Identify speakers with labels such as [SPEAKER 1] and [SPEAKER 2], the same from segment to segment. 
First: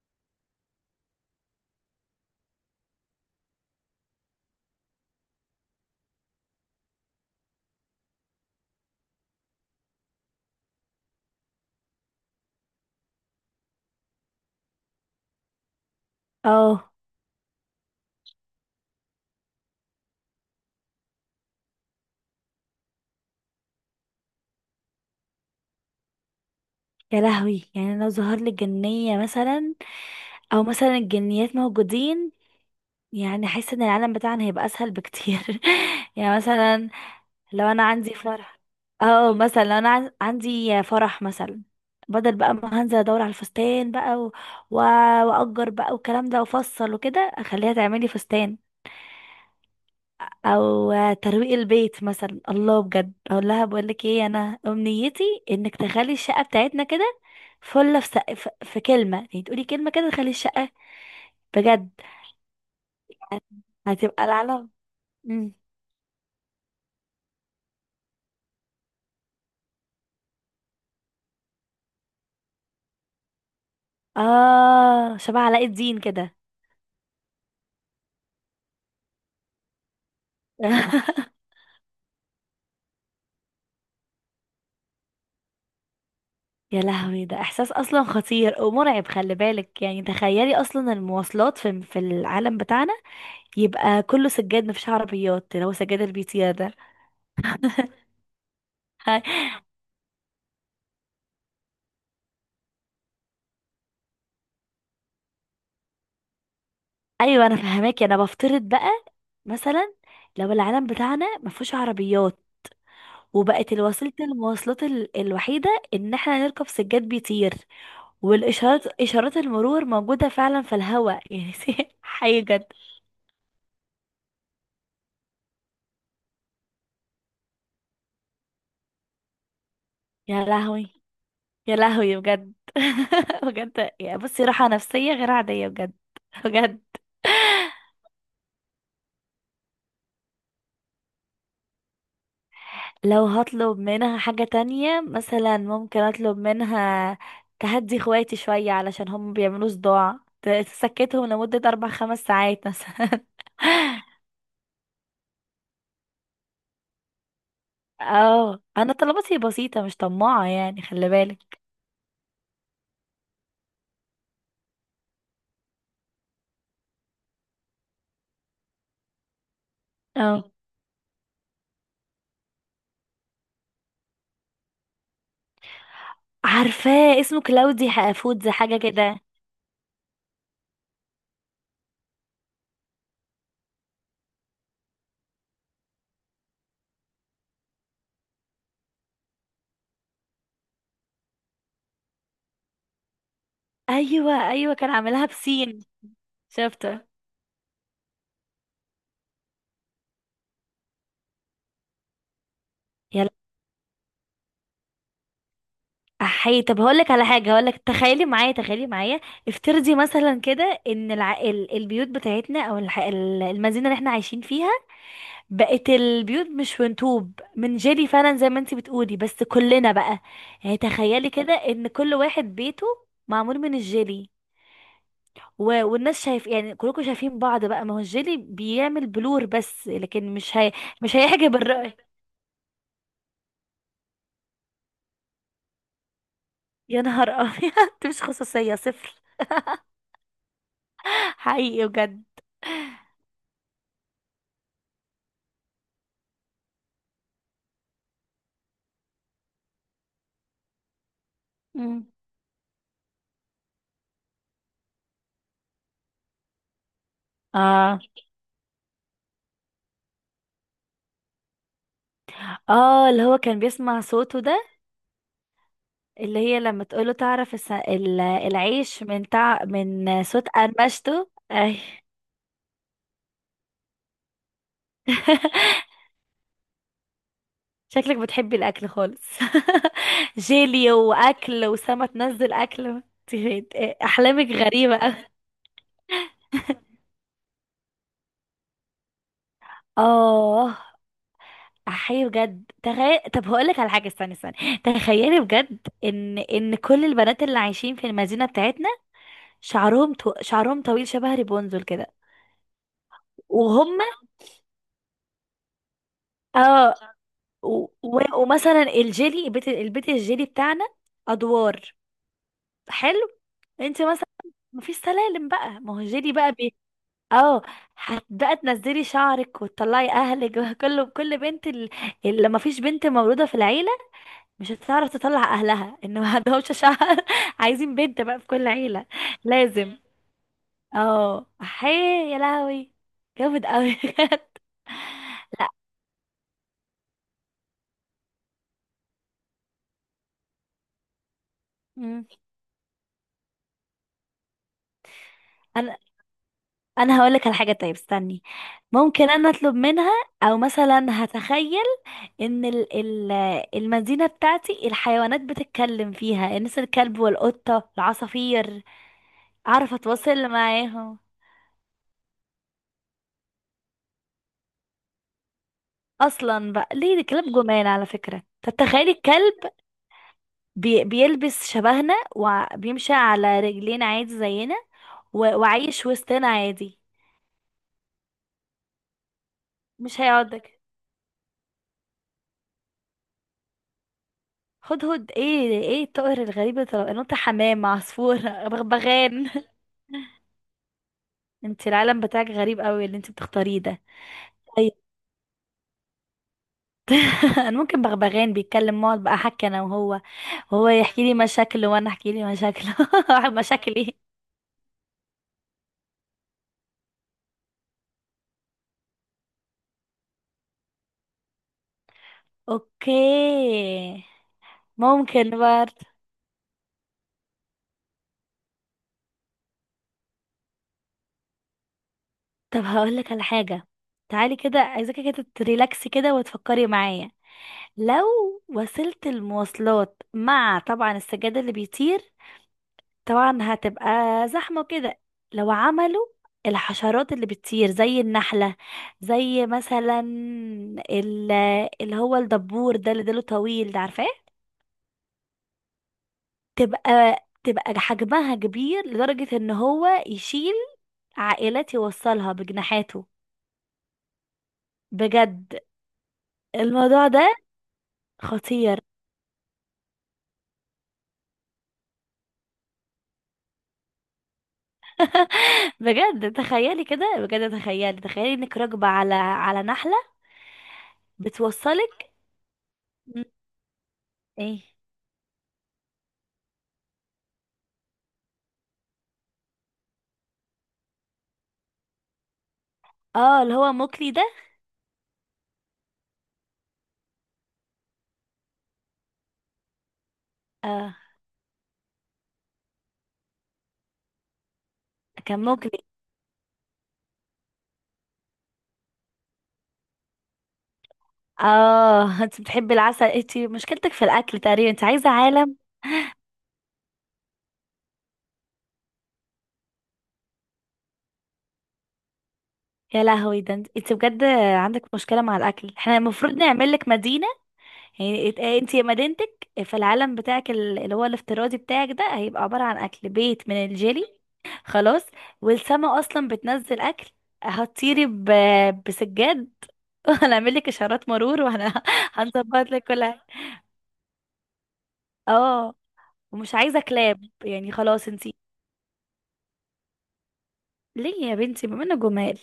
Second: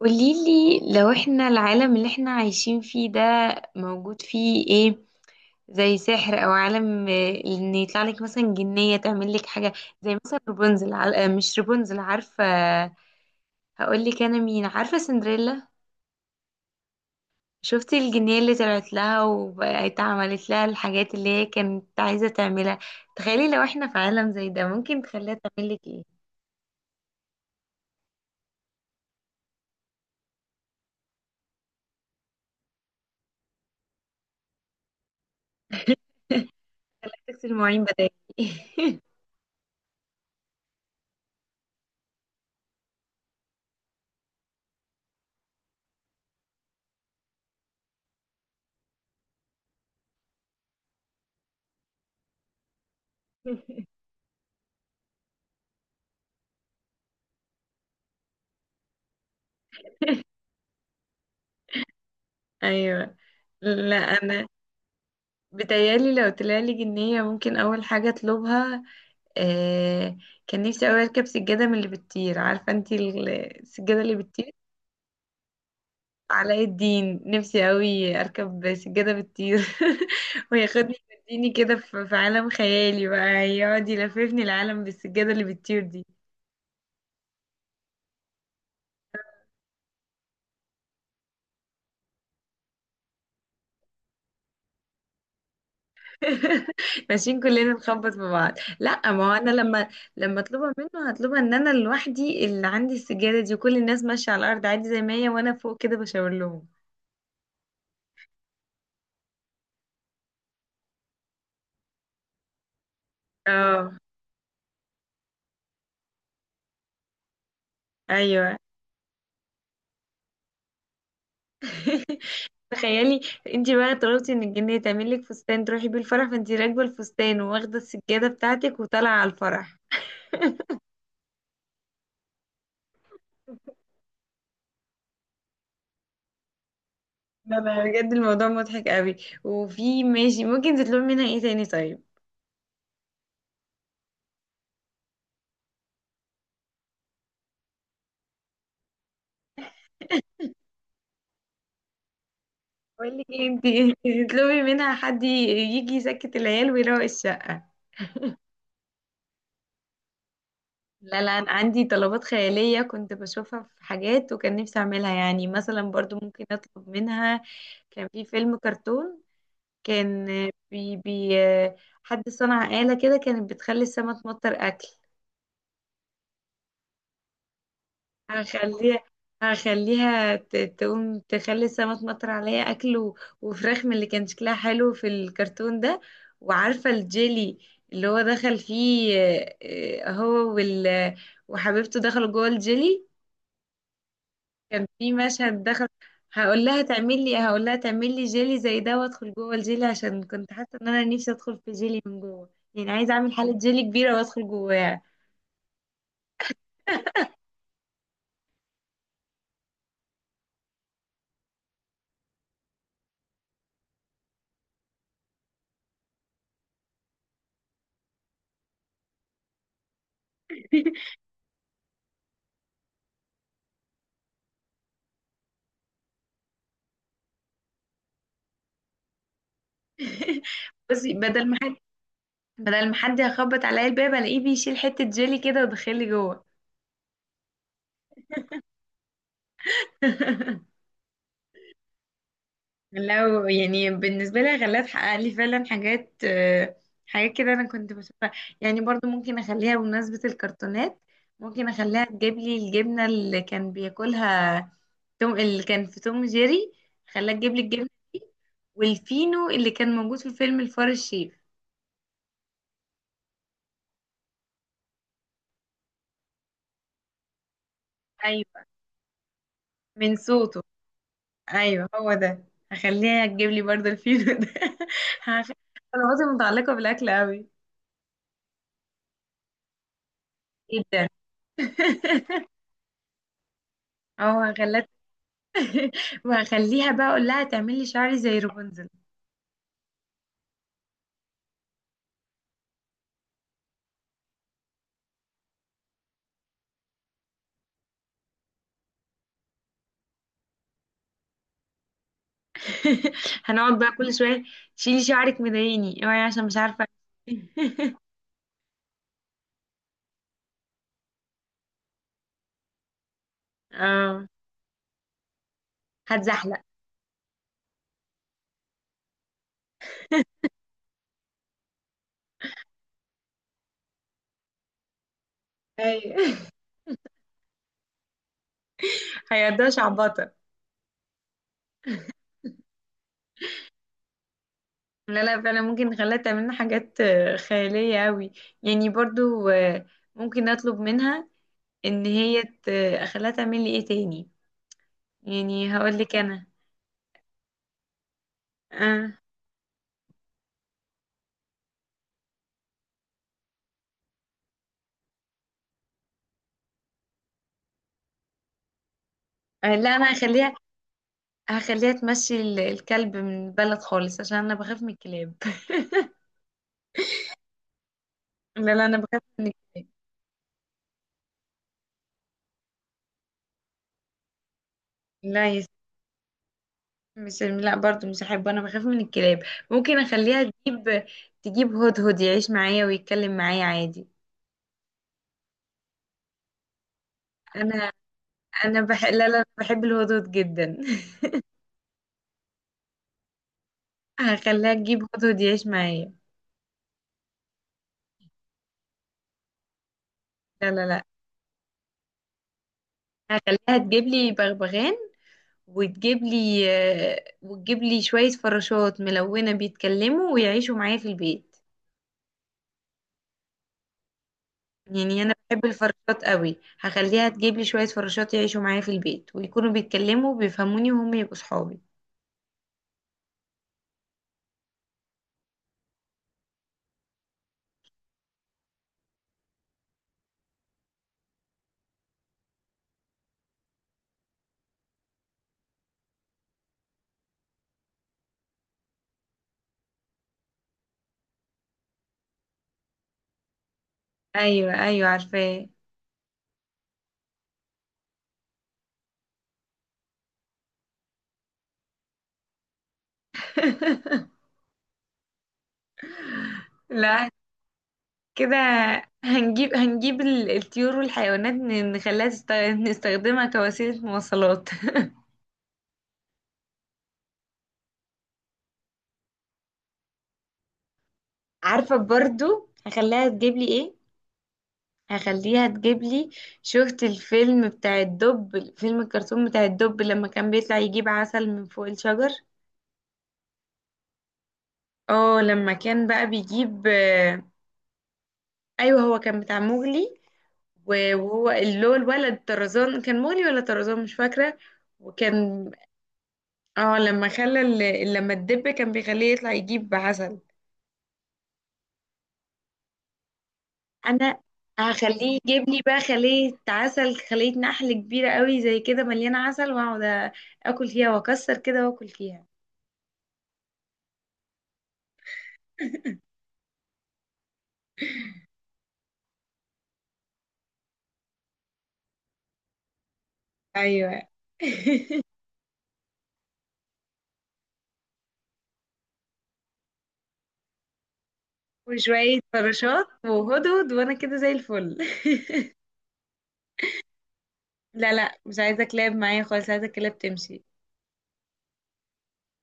[SPEAKER 1] قوليلي لو احنا العالم اللي احنا عايشين فيه ده موجود فيه ايه؟ زي سحر او عالم، ان يطلع لك مثلا جنية تعمل لك حاجة. زي مثلا رابنزل مش رابنزل، عارفة؟ هقول لك انا مين، عارفة سندريلا؟
[SPEAKER 2] اه،
[SPEAKER 1] شفتي الجنية اللي طلعت لها وبقت عملت لها الحاجات اللي هي كانت عايزة تعملها؟ تخيلي لو احنا في عالم زي ده ممكن تخليها تعمل لك ايه.
[SPEAKER 2] يا لهوي، يعني لو ظهر لي جنية مثلا او مثلا الجنيات موجودين، يعني احس ان العالم بتاعنا هيبقى اسهل بكتير. يعني مثلا
[SPEAKER 1] تغسل
[SPEAKER 2] لو انا
[SPEAKER 1] المواعين بدالي.
[SPEAKER 2] عندي فرح. اه مثلا لو انا عندي فرح مثلا، بدل بقى ما هنزل ادور على الفستان بقى و- واجر بقى والكلام ده وافصل وكده اخليها تعملي فستان، او ترويق البيت مثلا. الله، بجد اقول لها بقول لك ايه انا امنيتي؟ انك تخلي الشقه بتاعتنا كده. فله في كلمه، يعني تقولي كلمه كده تخلي الشقه. بجد
[SPEAKER 1] ايوه. لا،
[SPEAKER 2] هتبقى
[SPEAKER 1] انا
[SPEAKER 2] العالم. مم.
[SPEAKER 1] بتهيألي لو طلعلي جنية ممكن أول حاجة أطلبها، آه، كان نفسي أوي أركب سجادة من اللي بتطير. عارفة انتي السجادة اللي بتطير؟
[SPEAKER 2] اه، شبه علاء الدين كده.
[SPEAKER 1] علاء الدين. نفسي أوي أركب سجادة بتطير وياخدني يوديني كده في عالم خيالي بقى، يقعد يلففني العالم بالسجادة اللي بتطير دي.
[SPEAKER 2] يا لهوي، ده احساس اصلا خطير ومرعب، خلي بالك. يعني تخيلي اصلا المواصلات في العالم بتاعنا، يبقى كله سجاد مفيش عربيات، اللي هو سجاد البيتيا ده.
[SPEAKER 1] ماشيين كلنا نخبط في بعض. لا، ما هو أنا لما أطلبها منه هطلبها إن أنا لوحدي اللي عندي السجادة دي، وكل الناس ماشية على الأرض عادي زي ما هي، وأنا فوق كده بشاور لهم.
[SPEAKER 2] ايوه، انا فهماكي، انا بفترض بقى مثلا، لو العالم بتاعنا ما فيهوش عربيات وبقت
[SPEAKER 1] اه،
[SPEAKER 2] الوسيله المواصلات الوحيده ان احنا نركب سجاد بيطير،
[SPEAKER 1] ايوه.
[SPEAKER 2] اشارات المرور موجوده فعلا في الهواء يعني. حي جد.
[SPEAKER 1] تخيلي، انت بقى طلبتي من الجنيه تعمل لك فستان تروحي بيه الفرح، فانت راكبه الفستان وواخده السجاده بتاعتك وطالعه على الفرح.
[SPEAKER 2] يا لهوي، يا لهوي بجد، بجد. يعني بصي، راحه نفسيه غير عاديه بجد، بجد.
[SPEAKER 1] لا لا، بجد الموضوع مضحك قوي. وفي ماشي ممكن تطلبي منها ايه تاني طيب؟
[SPEAKER 2] لو هطلب منها حاجة تانية مثلا، ممكن اطلب منها تهدي اخواتي شوية علشان هم بيعملوا صداع، تسكتهم لمدة اربع خمس ساعات مثلا.
[SPEAKER 1] بقول لك ايه انت، تطلبي منها حد يجي يسكت العيال ويروق الشقه.
[SPEAKER 2] اه، انا طلباتي بسيطة مش طماعة يعني، خلي
[SPEAKER 1] لا لا، انا
[SPEAKER 2] بالك.
[SPEAKER 1] عندي طلبات خياليه كنت بشوفها في حاجات وكان نفسي اعملها. يعني مثلا برضو ممكن اطلب منها، كان في فيلم كرتون، كان
[SPEAKER 2] اه،
[SPEAKER 1] بي بي، حد صنع آلة كده كانت بتخلي السما تمطر أكل.
[SPEAKER 2] عارفاه، اسمه كلاودي فودز، حاجة
[SPEAKER 1] هخليها
[SPEAKER 2] كده.
[SPEAKER 1] هخليها تقوم تخلي السما تمطر عليا أكل وفراخ من اللي كان شكلها حلو في الكرتون ده. وعارفة الجيلي اللي هو دخل فيه، هو وال وحبيبته دخلوا جوه الجيلي،
[SPEAKER 2] ايوه، ايوه،
[SPEAKER 1] كان
[SPEAKER 2] كان
[SPEAKER 1] في
[SPEAKER 2] عاملها
[SPEAKER 1] مشهد
[SPEAKER 2] بسين.
[SPEAKER 1] دخل. هقول لها
[SPEAKER 2] شفته.
[SPEAKER 1] تعمل لي هقول لها تعمل لي جيلي زي ده وادخل جوه الجيلي، عشان كنت حاسه ان انا نفسي ادخل في جيلي من جوه. يعني عايزه
[SPEAKER 2] يلا
[SPEAKER 1] اعمل حاله جيلي كبيره وادخل جواها.
[SPEAKER 2] احي، طب هقولك على حاجة، هقولك تخيلي معايا، تخيلي معايا. افترضي مثلا كده ان البيوت بتاعتنا او المدينة اللي احنا عايشين فيها، بقت البيوت مش فنطوب من جيلي فعلا زي ما انتي بتقولي، بس كلنا بقى. يعني تخيلي كده ان كل واحد بيته معمول من الجيلي، والناس شايف، يعني كلكم شايفين بعض بقى، ما هو الجيلي بيعمل بلور بس، لكن
[SPEAKER 1] بصي،
[SPEAKER 2] مش
[SPEAKER 1] بدل
[SPEAKER 2] هيحجب
[SPEAKER 1] ما حد،
[SPEAKER 2] الرأي.
[SPEAKER 1] بدل ما حد يخبط عليا الباب، الاقيه بيشيل حته جيلي كده ودخلي جوه.
[SPEAKER 2] يا نهار ابيض. مش خصوصية صفر. حقيقي بجد.
[SPEAKER 1] لو يعني بالنسبة لي غلاف حقق لي فعلا حاجات، حاجات كده أنا كنت بشوفها. يعني برضو ممكن أخليها بمناسبة الكرتونات، ممكن أخليها
[SPEAKER 2] مم.
[SPEAKER 1] تجيب لي الجبنة اللي كان بياكلها توم، اللي كان في توم جيري. خلاها تجيب لي الجبنة
[SPEAKER 2] اه،
[SPEAKER 1] دي، والفينو اللي كان موجود في فيلم الفار الشيف.
[SPEAKER 2] اه، اللي هو كان بيسمع صوته ده، اللي هي لما تقوله تعرف
[SPEAKER 1] أيوة،
[SPEAKER 2] العيش من تع...
[SPEAKER 1] من
[SPEAKER 2] من صوت
[SPEAKER 1] صوته.
[SPEAKER 2] قرمشته، اي.
[SPEAKER 1] أيوة، هو ده. هخليها تجيب لي برضو الفينو ده. هخلي طلباتي متعلقة بالأكل أوي،
[SPEAKER 2] شكلك بتحبي الاكل خالص. جيلي
[SPEAKER 1] جدا.
[SPEAKER 2] واكل وسما تنزل اكل.
[SPEAKER 1] اه،
[SPEAKER 2] احلامك
[SPEAKER 1] هخليها.
[SPEAKER 2] غريبه أوي.
[SPEAKER 1] وهخليها بقى اقول لها تعمل لي شعري زي رابنزل.
[SPEAKER 2] اه، احيي بجد، تخيل، طب هقولك على حاجه، استني استني، تخيلي بجد، ان كل البنات اللي عايشين في المدينه بتاعتنا شعرهم طويل شبه ريبونزل كده،
[SPEAKER 1] هنقعد بقى
[SPEAKER 2] وهم
[SPEAKER 1] كل شويه شيلي شعرك مضايقني، اوعي، عشان مش عارفه.
[SPEAKER 2] اه و... و... ومثلا الجيلي البيت البيت الجيلي بتاعنا، ادوار، حلو. انت مثلا
[SPEAKER 1] اه،
[SPEAKER 2] مفيش سلالم بقى، ما هو الجيلي بقى.
[SPEAKER 1] هتزحلق.
[SPEAKER 2] اه، هتبقى تنزلي شعرك وتطلعي اهلك. كل بنت اللي ما فيش بنت مولوده في العيله مش هتعرف تطلع اهلها، ان ما
[SPEAKER 1] ايوه،
[SPEAKER 2] عندهمش شعر. عايزين بنت بقى في كل عيله،
[SPEAKER 1] هيقضيها
[SPEAKER 2] لازم.
[SPEAKER 1] شعبطه.
[SPEAKER 2] اه حي، يا لهوي، جامد قوي. بجد.
[SPEAKER 1] لا لا، فعلا
[SPEAKER 2] لا.
[SPEAKER 1] ممكن نخليها تعمل لنا حاجات خياليه قوي. يعني برضو، ممكن اطلب منها ان
[SPEAKER 2] مم.
[SPEAKER 1] هي اخليها تعمل لي ايه تاني. يعني
[SPEAKER 2] انا
[SPEAKER 1] هقول لك انا،
[SPEAKER 2] انا هقول لك على حاجه طيب، استني.
[SPEAKER 1] آه.
[SPEAKER 2] ممكن انا اطلب منها، او مثلا هتخيل ان ال ال المدينة بتاعتي الحيوانات بتتكلم فيها، الناس الكلب والقطة العصافير، اعرف
[SPEAKER 1] لا انا
[SPEAKER 2] اتواصل
[SPEAKER 1] هخليها
[SPEAKER 2] معاهم.
[SPEAKER 1] هخليها تمشي الكلب من البلد خالص عشان انا بخاف من الكلاب.
[SPEAKER 2] اصلا بقى ليه ده؟ كلاب جمال على فكرة.
[SPEAKER 1] لا
[SPEAKER 2] طب
[SPEAKER 1] لا، انا
[SPEAKER 2] تخيلي
[SPEAKER 1] بخاف من
[SPEAKER 2] الكلب
[SPEAKER 1] الكلاب.
[SPEAKER 2] بيلبس شبهنا وبيمشي على رجلين عادي زينا
[SPEAKER 1] لا يا ستي،
[SPEAKER 2] وعايش وسطنا عادي.
[SPEAKER 1] مش، لا برضو مش هحبه، انا بخاف من الكلاب. ممكن
[SPEAKER 2] مش
[SPEAKER 1] اخليها
[SPEAKER 2] هيقعدك؟
[SPEAKER 1] تجيب، تجيب هدهد يعيش معايا ويتكلم معايا عادي.
[SPEAKER 2] هدهد؟ ايه ايه الطائر الغريب ده؟ نوتة؟ حمام؟
[SPEAKER 1] انا،
[SPEAKER 2] عصفور؟
[SPEAKER 1] انا بح، لا لا،
[SPEAKER 2] بغبغان؟
[SPEAKER 1] بحب الهدهد جدا.
[SPEAKER 2] انت العالم بتاعك غريب قوي اللي انت بتختاريه ده.
[SPEAKER 1] هخليها تجيب هدهد يعيش معايا.
[SPEAKER 2] انا ممكن بغبغان بيتكلم، اقعد بقى احكي انا وهو
[SPEAKER 1] لا لا
[SPEAKER 2] وهو
[SPEAKER 1] لا،
[SPEAKER 2] يحكي لي مشاكله وانا احكي لي مشاكله.
[SPEAKER 1] هخليها تجيب
[SPEAKER 2] مشاكلي.
[SPEAKER 1] لي بغبغان وتجيب لي، وتجيب لي شوية فراشات ملونة بيتكلموا ويعيشوا معايا في البيت.
[SPEAKER 2] اوكي،
[SPEAKER 1] يعني انا
[SPEAKER 2] ممكن
[SPEAKER 1] بحب
[SPEAKER 2] برضه.
[SPEAKER 1] الفراشات قوي، هخليها تجيب لي شويه فراشات يعيشوا معايا في البيت ويكونوا بيتكلموا وبيفهموني وهم يبقوا صحابي.
[SPEAKER 2] طب هقول لك على حاجه، تعالي كده، عايزاكي كده تريلاكسي كده وتفكري معايا. لو وسيله المواصلات مع طبعا السجاد اللي بيطير، طبعا هتبقى زحمة كده، لو عملوا الحشرات اللي بتطير زي النحلة، زي مثلا ال- اللي هو الدبور ده اللي ديله طويل ده عارفاه،
[SPEAKER 1] ايوه ايوه عارفاه.
[SPEAKER 2] تبقى تبقى حجمها كبير لدرجة ان هو يشيل عائلات، يوصلها بجناحاته، بجد.
[SPEAKER 1] لا
[SPEAKER 2] الموضوع ده
[SPEAKER 1] كده،
[SPEAKER 2] خطير.
[SPEAKER 1] هنجيب هنجيب الطيور والحيوانات، نستخدمها كوسيله مواصلات.
[SPEAKER 2] بجد تخيلي كده، بجد تخيلي، تخيلي انك راكبة على نحلة
[SPEAKER 1] عارفه،
[SPEAKER 2] بتوصلك.
[SPEAKER 1] برضو هخليها
[SPEAKER 2] مم.
[SPEAKER 1] تجيب لي ايه؟
[SPEAKER 2] ايه.
[SPEAKER 1] هخليها تجيب لي، شفت الفيلم بتاع الدب، فيلم الكرتون بتاع الدب لما كان بيطلع يجيب عسل من فوق الشجر؟
[SPEAKER 2] اه، اللي هو موكلي ده.
[SPEAKER 1] اه لما كان بقى بيجيب، ايوه هو كان بتاع مغلي،
[SPEAKER 2] اه،
[SPEAKER 1] وهو اللي هو الولد طرزان، كان مغلي ولا طرزان، مش فاكره.
[SPEAKER 2] كان
[SPEAKER 1] وكان،
[SPEAKER 2] ممكن.
[SPEAKER 1] اه لما خلى لما الدب كان بيخليه يطلع يجيب عسل.
[SPEAKER 2] اه. انت بتحبي العسل، انت مشكلتك في
[SPEAKER 1] انا
[SPEAKER 2] الاكل تقريبا، انت عايزه
[SPEAKER 1] هخليه يجيب
[SPEAKER 2] عالم.
[SPEAKER 1] لي بقى خلية عسل، خلية نحل كبيرة قوي زي كده مليانة عسل، واقعد اكل فيها واكسر كده واكل فيها.
[SPEAKER 2] يا لهوي، ده إنت بجد عندك مشكله مع الاكل، احنا المفروض نعمل لك مدينه. يعني انت مدينتك في العالم بتاعك اللي هو الافتراضي بتاعك ده، هيبقى عباره عن اكل، بيت من
[SPEAKER 1] ايوه،
[SPEAKER 2] الجيلي خلاص، والسما اصلا بتنزل اكل، هتطيري بسجاد. وهنعمل لك اشارات مرور
[SPEAKER 1] وشوية
[SPEAKER 2] وهنظبط لك
[SPEAKER 1] فراشات
[SPEAKER 2] كل حاجه.
[SPEAKER 1] وهدهد وانا كده زي الفل.
[SPEAKER 2] اه، ومش عايزه كلاب يعني
[SPEAKER 1] لا
[SPEAKER 2] خلاص
[SPEAKER 1] لا،
[SPEAKER 2] انت.
[SPEAKER 1] مش عايزة كلاب معايا خالص، عايزة كلاب تمشي.
[SPEAKER 2] ليه يا بنتي بما انه جمال؟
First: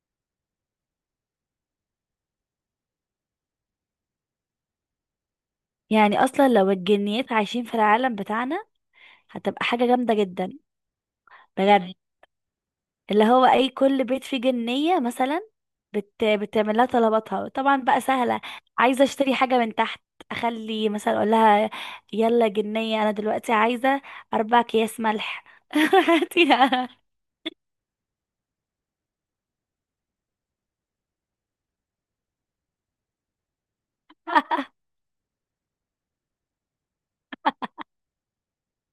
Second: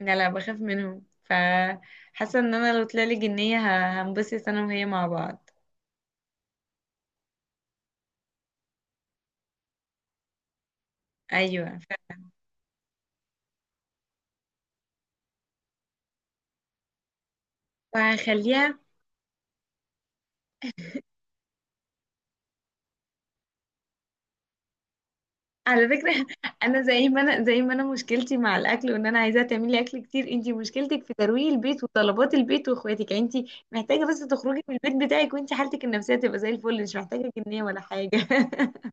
[SPEAKER 1] لا لا، بخاف منهم، فحاسه ان انا لو طلعلي جنيه ه- هنبسط انا وهي مع بعض.
[SPEAKER 2] يعني اصلا لو الجنيات عايشين في العالم بتاعنا، هتبقى حاجة جامدة جدا
[SPEAKER 1] ايوه
[SPEAKER 2] بجد.
[SPEAKER 1] ف،
[SPEAKER 2] اللي هو اي كل بيت فيه جنية مثلا، بتعمل لها طلباتها طبعا بقى سهلة.
[SPEAKER 1] فهخليها.
[SPEAKER 2] عايزة اشتري حاجة من تحت، اخلي مثلا اقول لها يلا جنية، انا دلوقتي عايزة اربع اكياس ملح.
[SPEAKER 1] على فكره،
[SPEAKER 2] هاتي
[SPEAKER 1] انا
[SPEAKER 2] يا-
[SPEAKER 1] زي ما انا، زي ما انا مشكلتي مع الاكل وان انا عايزاها تعملي اكل كتير، انتي مشكلتك في ترويق البيت وطلبات البيت واخواتك. يعني انتي محتاجه بس تخرجي من البيت بتاعك وانتي حالتك النفسيه تبقى زي الفل، مش محتاجه جنيه ولا حاجه.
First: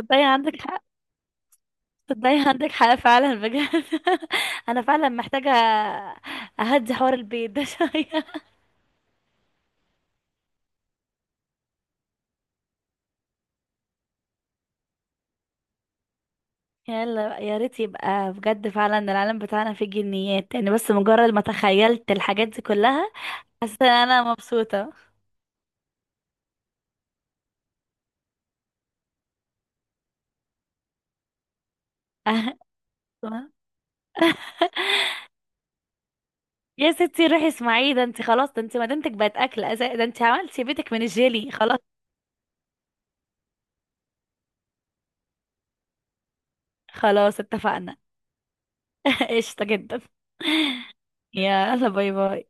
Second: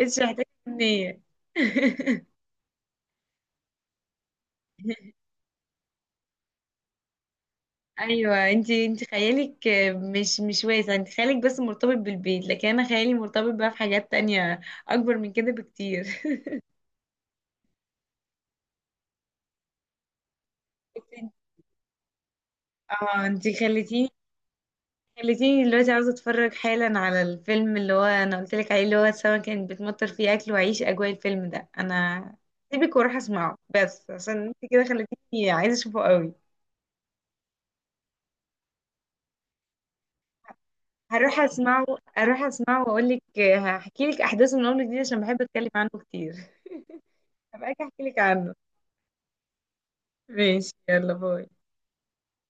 [SPEAKER 1] مش محتاجه
[SPEAKER 2] عندك حق،
[SPEAKER 1] جنيه.
[SPEAKER 2] تصدقي عندك حق فعلا بجد. انا فعلا محتاجة اهدي حوار البيت ده شوية.
[SPEAKER 1] ايوه انت، انت خيالك مش واسع، انت خيالك بس مرتبط بالبيت، لكن انا خيالي مرتبط بقى في حاجات تانية اكبر من كده بكتير.
[SPEAKER 2] يلا بقى، يا ريت يبقى بجد فعلا العالم بتاعنا فيه جنيات، يعني بس مجرد ما تخيلت الحاجات دي كلها
[SPEAKER 1] اه، انت
[SPEAKER 2] حسيت ان
[SPEAKER 1] خليتيني،
[SPEAKER 2] انا مبسوطة.
[SPEAKER 1] خليتيني دلوقتي عاوزه اتفرج حالا على الفيلم اللي هو انا قلت لك عليه، اللي هو سما كانت بتمطر فيه اكل، واعيش اجواء الفيلم ده. انا سيبك واروح اسمعه بس عشان انت كده خليتيني عايزه اشوفه قوي.
[SPEAKER 2] يا ستي، روحي اسمعي، ده انت خلاص، ده انت مدينتك بقت اكل، ده انت عملتي بيتك من
[SPEAKER 1] هروح
[SPEAKER 2] الجيلي خلاص.
[SPEAKER 1] اسمعه، اروح اسمعه واقول لك، هحكي لك احداثه من اول جديد عشان بحب اتكلم عنه كتير.
[SPEAKER 2] خلاص
[SPEAKER 1] هبقى اجي
[SPEAKER 2] اتفقنا.
[SPEAKER 1] احكي لك عنه.
[SPEAKER 2] قشطة جدا.
[SPEAKER 1] ماشي، يلا باي.
[SPEAKER 2] يلا باي باي.